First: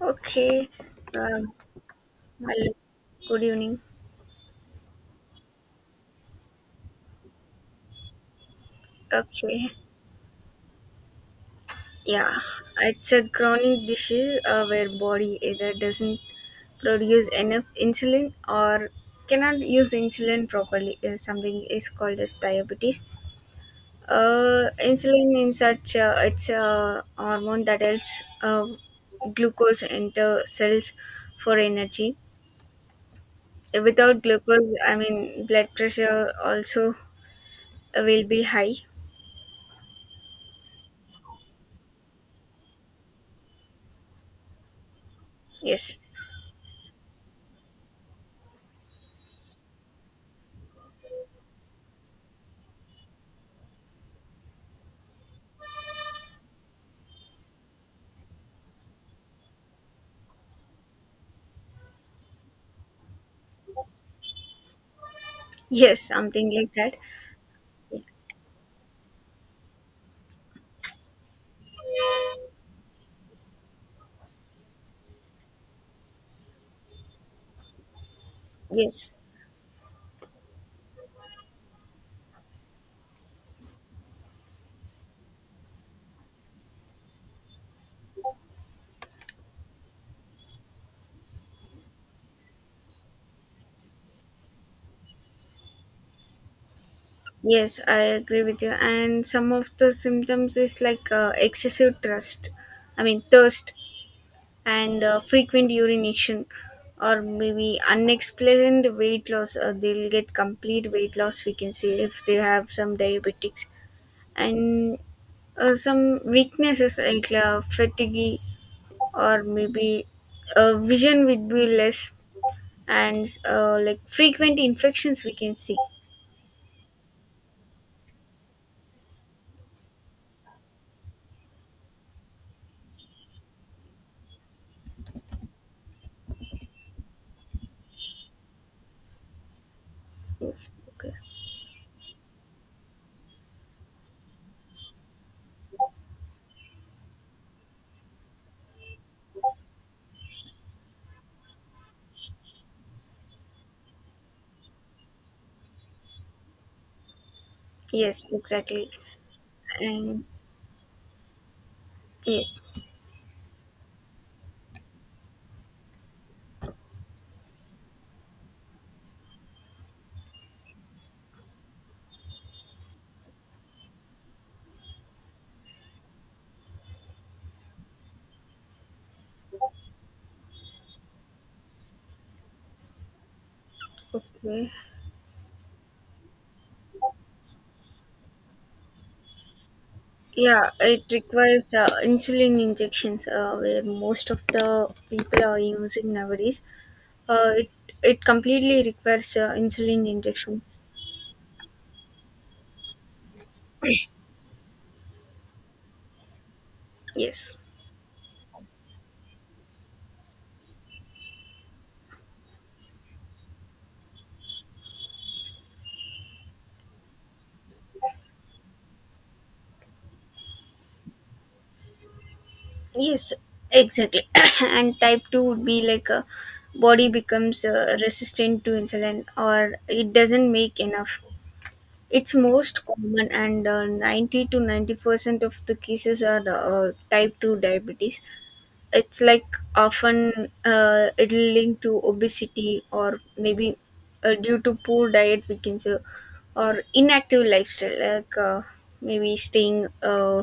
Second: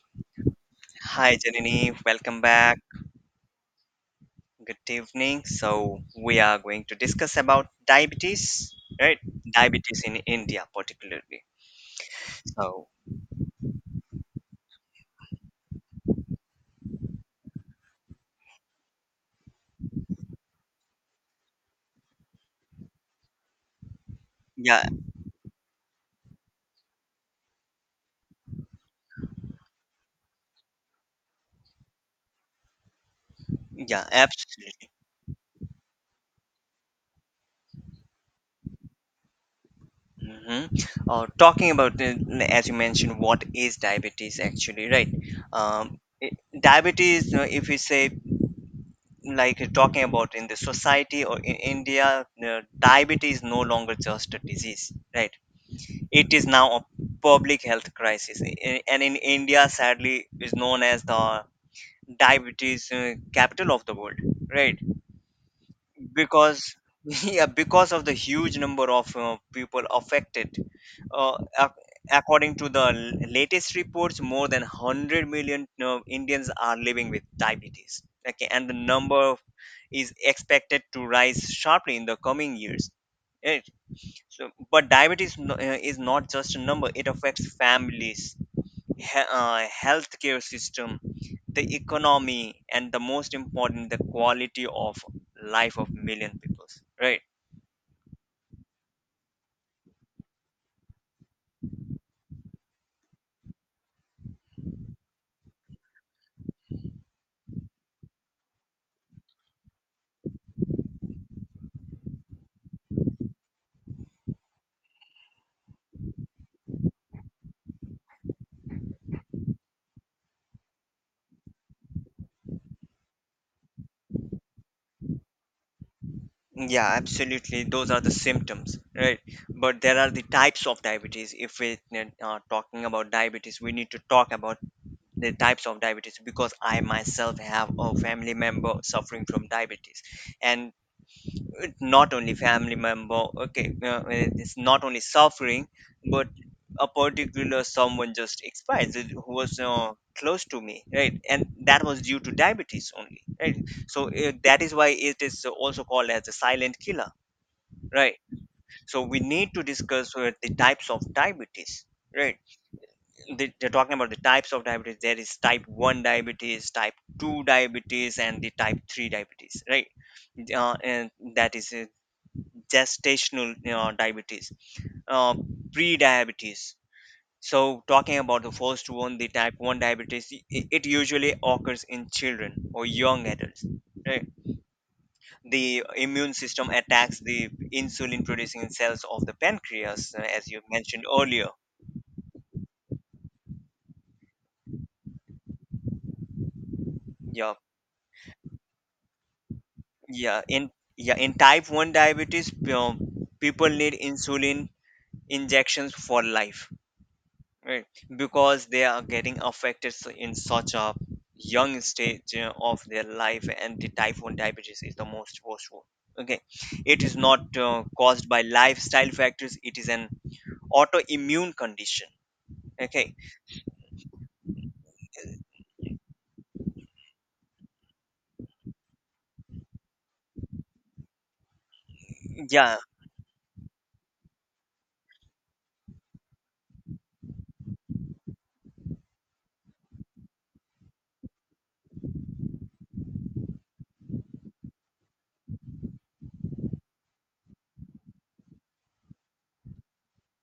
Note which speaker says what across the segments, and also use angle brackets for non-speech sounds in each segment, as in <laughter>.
Speaker 1: Okay.
Speaker 2: Hi
Speaker 1: Um,
Speaker 2: Janini, welcome
Speaker 1: well,
Speaker 2: back.
Speaker 1: good evening.
Speaker 2: Good evening. So we are going to discuss about diabetes, right?
Speaker 1: Okay.
Speaker 2: Diabetes in India, particularly.
Speaker 1: Yeah,
Speaker 2: So
Speaker 1: it's a chronic disease where body either doesn't produce enough insulin or cannot use insulin properly. Something is called as diabetes.
Speaker 2: yeah,
Speaker 1: Insulin in such It's a hormone that helps glucose enter cells for energy.
Speaker 2: yeah,
Speaker 1: Without glucose,
Speaker 2: absolutely.
Speaker 1: I mean, blood pressure also will be high.
Speaker 2: hmm talking about as you mentioned, what is diabetes actually, right? Um,
Speaker 1: Yes.
Speaker 2: it- Diabetes, if you say talking about in the society or in India, diabetes is no longer just a disease, right? It is now a public health crisis and in India, sadly, is known as the diabetes capital of the world, right?
Speaker 1: Yes, something
Speaker 2: Because
Speaker 1: like that.
Speaker 2: <laughs> yeah, because of the huge number of people affected, uh, ac- according to the latest reports, more than 100 million Indians are living with diabetes. Okay, and the
Speaker 1: Yes,
Speaker 2: number is expected to rise sharply in the coming years. Eh, so but diabetes is not just a number. It affects families, healthcare system, the economy, and the most important, the quality of life of million people. Right?
Speaker 1: yes, I agree with you. And some of the symptoms is like excessive thirst, I mean thirst, and frequent urination, or maybe unexplained weight loss. They'll get complete weight loss. We can say if they have some diabetics and some weaknesses like fatigue, or maybe vision would be less, and like frequent infections we can see.
Speaker 2: Yeah, absolutely. Those are the symptoms, right? But there are the types of diabetes. If we are talking about diabetes, we need to talk about the types of diabetes, because I myself have a family member suffering from diabetes,
Speaker 1: Yes.
Speaker 2: and
Speaker 1: Okay.
Speaker 2: it not only family member, okay, it's not only suffering, but a particular someone just expired who was close to me, right? And that was due to diabetes only, right? So that is why it is also called as a silent killer, right?
Speaker 1: Yes, exactly.
Speaker 2: So we need to discuss
Speaker 1: And
Speaker 2: the types of diabetes, right?
Speaker 1: yes,
Speaker 2: They're talking about the types of diabetes. There is type 1 diabetes, type 2 diabetes, and the type 3 diabetes, right? And that is gestational diabetes, uh, pre-diabetes. So, talking about the first one, the type 1 diabetes, it usually occurs in children or young adults. Right?
Speaker 1: okay.
Speaker 2: The immune system attacks the insulin producing cells of the pancreas, as you
Speaker 1: Yeah,
Speaker 2: mentioned
Speaker 1: it
Speaker 2: earlier.
Speaker 1: requires insulin injections, where most of the people are using nowadays.
Speaker 2: Yeah,
Speaker 1: Uh, it it completely requires insulin
Speaker 2: yeah. In
Speaker 1: injections.
Speaker 2: yeah. In type 1 diabetes, people need
Speaker 1: <clears throat>
Speaker 2: insulin injections for life,
Speaker 1: Yes,
Speaker 2: right? Because they are getting affected in such a young stage of their life, and the type 1 diabetes is the most worst one. Okay, it is not caused by lifestyle factors, it is an autoimmune condition. Okay.
Speaker 1: yes, exactly. <coughs> And type two would be like a body becomes resistant to insulin, or it doesn't make enough. It's
Speaker 2: Yeah,
Speaker 1: most common, and 90 to 90 percent of the cases are type 2 diabetes. It's like often it'll link to obesity, or maybe due to poor diet, we can say, or inactive lifestyle, like maybe staying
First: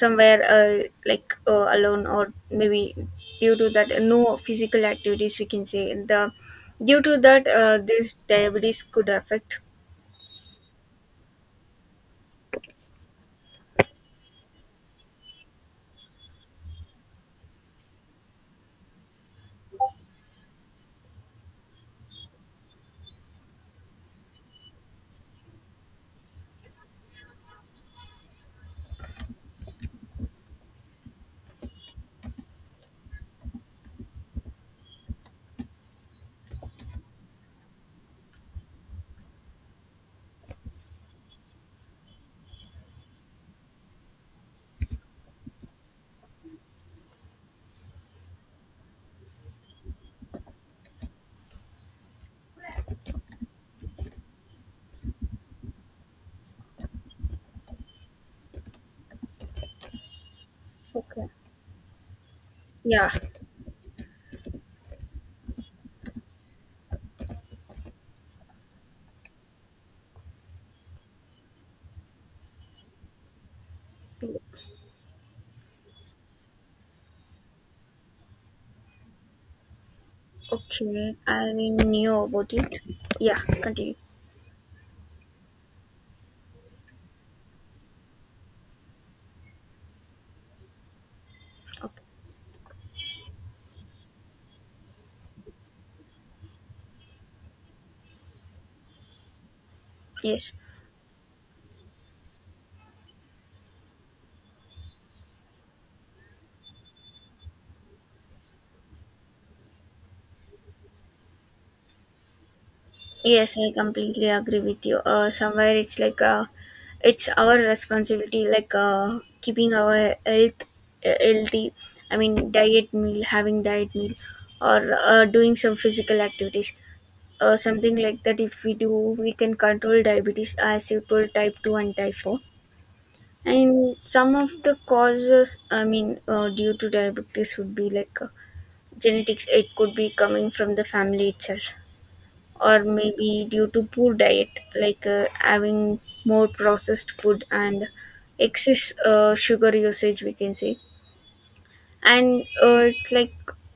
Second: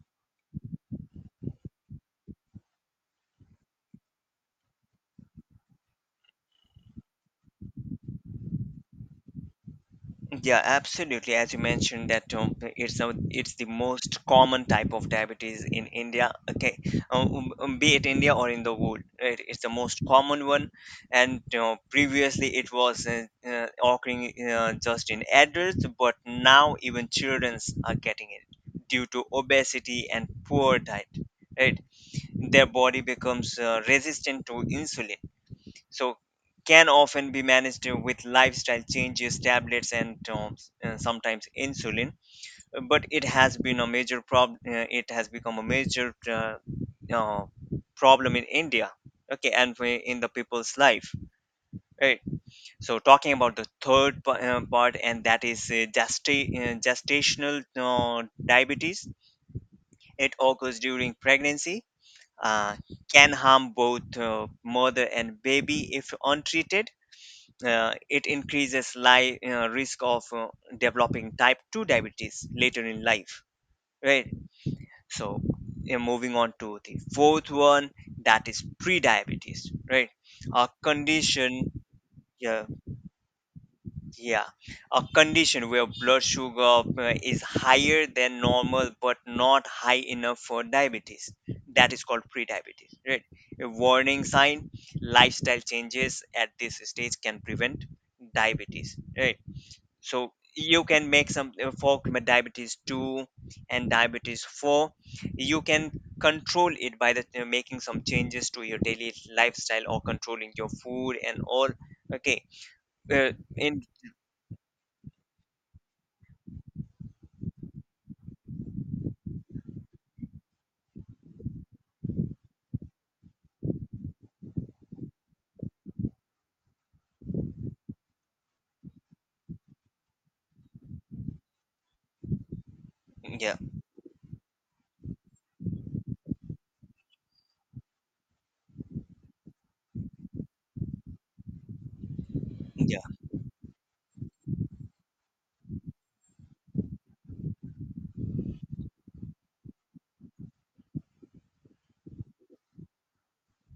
Speaker 1: somewhere like alone, or maybe due to that, no physical activities, we can say. Due to that, this diabetes could affect.
Speaker 2: yeah, absolutely. As you mentioned, that it's a, it's the most common type of diabetes in India. Okay, be it India or in the world, right? It's the most common one, and you previously it was occurring just in adults, but now even childrens are getting it due to obesity and poor diet. Right, their body becomes resistant to insulin, so can often be managed with lifestyle changes, tablets, and sometimes insulin. But it has been a major problem It has become a major uh, uh, problem in India, okay, and in the people's life, right? So talking about the third part, and that is gestational uh, diabetes, it occurs during
Speaker 1: Okay.
Speaker 2: pregnancy, uh,
Speaker 1: Yeah.
Speaker 2: can harm both mother and baby if untreated. It increases risk of developing type 2 diabetes later in life, right?
Speaker 1: Yes.
Speaker 2: So yeah, moving on to the fourth one, that is pre-diabetes, right? A
Speaker 1: Okay, I
Speaker 2: condition,
Speaker 1: knew about
Speaker 2: yeah,
Speaker 1: it. Yeah, continue.
Speaker 2: yeah, a condition where blood sugar is higher than normal but not high enough for diabetes, that
Speaker 1: Okay.
Speaker 2: is called pre-diabetes, right? A warning sign, lifestyle changes at this stage can prevent diabetes, right? So
Speaker 1: Yes,
Speaker 2: you can make some for diabetes 2 and diabetes 4, you can control it by the making some changes to your daily lifestyle or controlling your food and all. Okay. uh,
Speaker 1: yes, I
Speaker 2: in
Speaker 1: completely agree with you. Somewhere it's like it's our responsibility, like keeping our health healthy. I mean, diet meal, having diet meal, or doing some physical activities, something like that. If we do, we can control diabetes, as you told, type two and type four.
Speaker 2: Yeah,
Speaker 1: And some of the causes, I mean, due to diabetes would be like genetics. It could be coming from the family itself, or
Speaker 2: yeah
Speaker 1: maybe due to poor diet, like having more processed food and excess sugar usage, we can say. And it's like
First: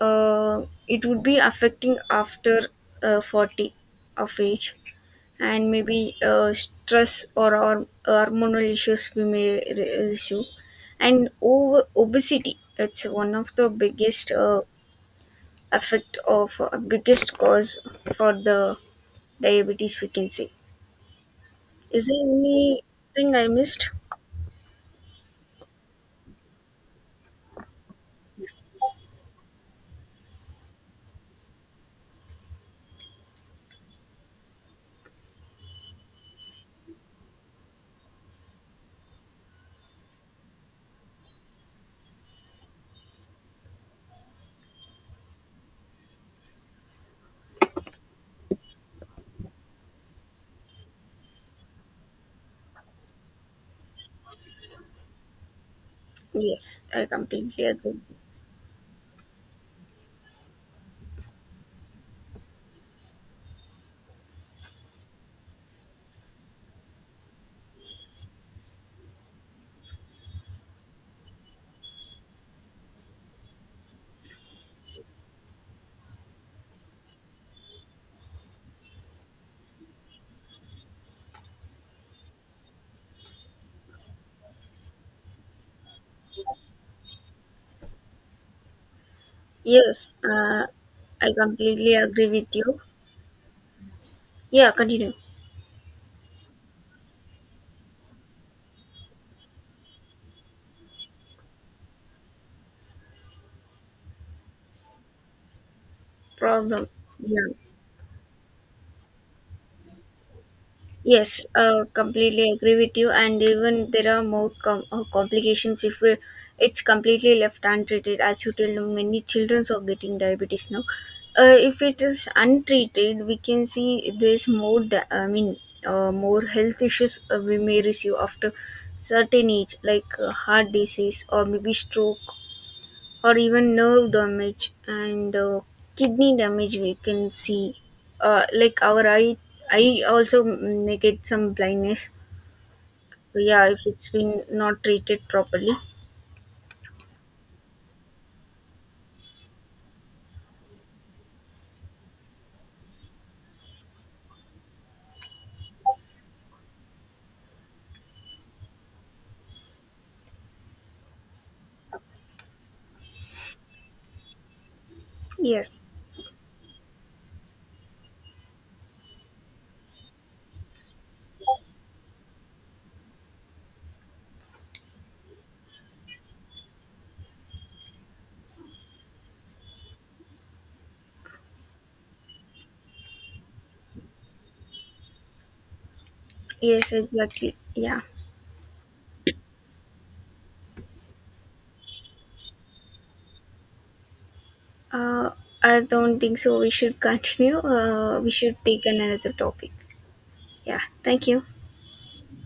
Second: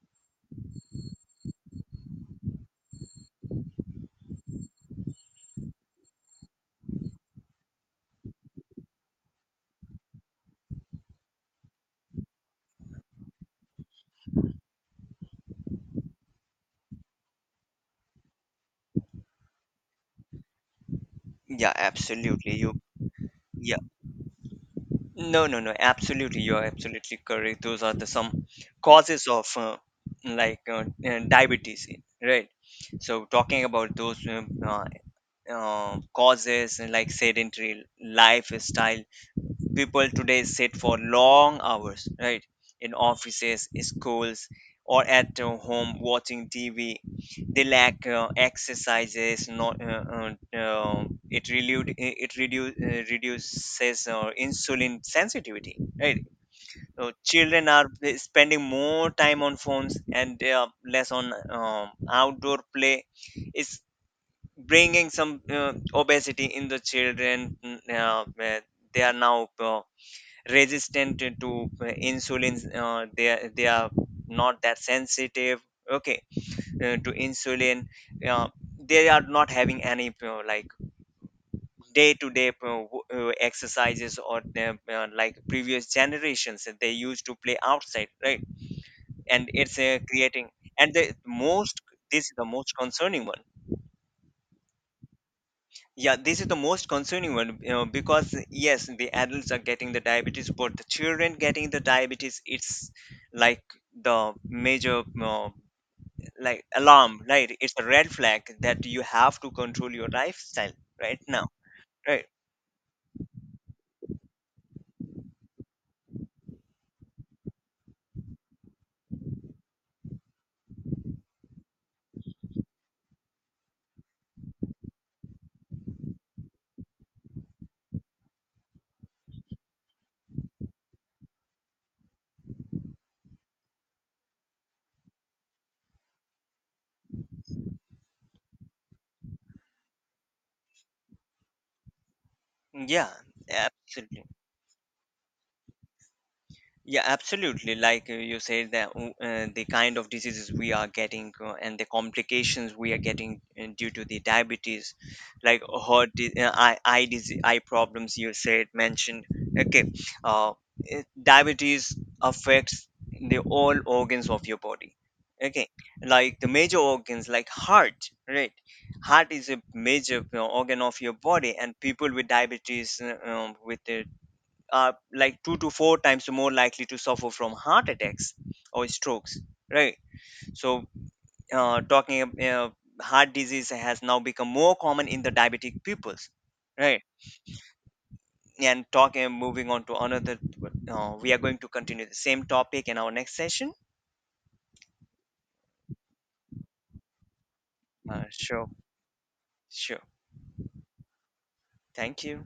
Speaker 1: it would be affecting after 40 of age, and maybe stress or hormonal issues we may issue, and over obesity. It's one of the biggest effect of biggest cause for the diabetes, we can say.
Speaker 2: yeah,
Speaker 1: Is there
Speaker 2: absolutely. You,
Speaker 1: anything I
Speaker 2: yeah,
Speaker 1: missed?
Speaker 2: no, absolutely, you are absolutely correct. Those are the some causes of diabetes, right? So talking about those, uh, causes, and like sedentary lifestyle, people today sit for long hours, right? In offices, schools, or at home watching TV, they lack exercises, not uh, it reduces insulin sensitivity, right?
Speaker 1: Yes, I
Speaker 2: So
Speaker 1: completely
Speaker 2: children are
Speaker 1: agree.
Speaker 2: spending more time on phones and they are less on outdoor play, is bringing some obesity in the children, where they are now resistant to insulin. They are not that sensitive. Okay, to insulin. uh, they are not having any like day to day exercises or the, like previous generations that they used to play outside, right? And it's
Speaker 1: yes
Speaker 2: creating,
Speaker 1: uh,
Speaker 2: and the
Speaker 1: I
Speaker 2: most,
Speaker 1: completely
Speaker 2: this
Speaker 1: agree
Speaker 2: is the
Speaker 1: with
Speaker 2: most
Speaker 1: you.
Speaker 2: concerning one.
Speaker 1: Yeah, continue.
Speaker 2: Yeah, this is the most concerning one, you know, because yes, the adults are getting the diabetes, but the children getting the diabetes, it's like the major like
Speaker 1: Problem.
Speaker 2: alarm,
Speaker 1: Yeah.
Speaker 2: right? It's a red flag that you have to control your lifestyle right now,
Speaker 1: Yes,
Speaker 2: right?
Speaker 1: completely agree with you. And even there are more complications if we, it's completely left untreated. As you tell, many children are getting diabetes now. If it is untreated, we can see there's more. I mean, more health issues we may receive after certain age, like heart disease, or maybe stroke, or even nerve damage, and kidney damage we can see. Like our eye also may get some blindness.
Speaker 2: Yeah,
Speaker 1: So yeah, if it's
Speaker 2: absolutely.
Speaker 1: been not treated properly.
Speaker 2: Yeah, absolutely. Like you said, that the kind of diseases we are getting and the complications we are getting due to the diabetes, like eye disease, eye problems, you said mentioned. Okay, uh, diabetes affects the all organs of your body. Okay,
Speaker 1: Yes.
Speaker 2: like the major organs, like heart. Right, heart is a major organ of your body, and people with diabetes, with the are like 2 to 4 times more likely to suffer from heart attacks or strokes, right? So uh, talking ab- uh, heart disease has now become more common in the diabetic peoples,
Speaker 1: Yes,
Speaker 2: right?
Speaker 1: exactly. Yeah.
Speaker 2: And talking moving on to another, we are going to continue the same topic in our next session.
Speaker 1: uh, I don't think so we should continue. We should
Speaker 2: Sure,
Speaker 1: take another topic.
Speaker 2: sure.
Speaker 1: Yeah, thank you.
Speaker 2: Thank you.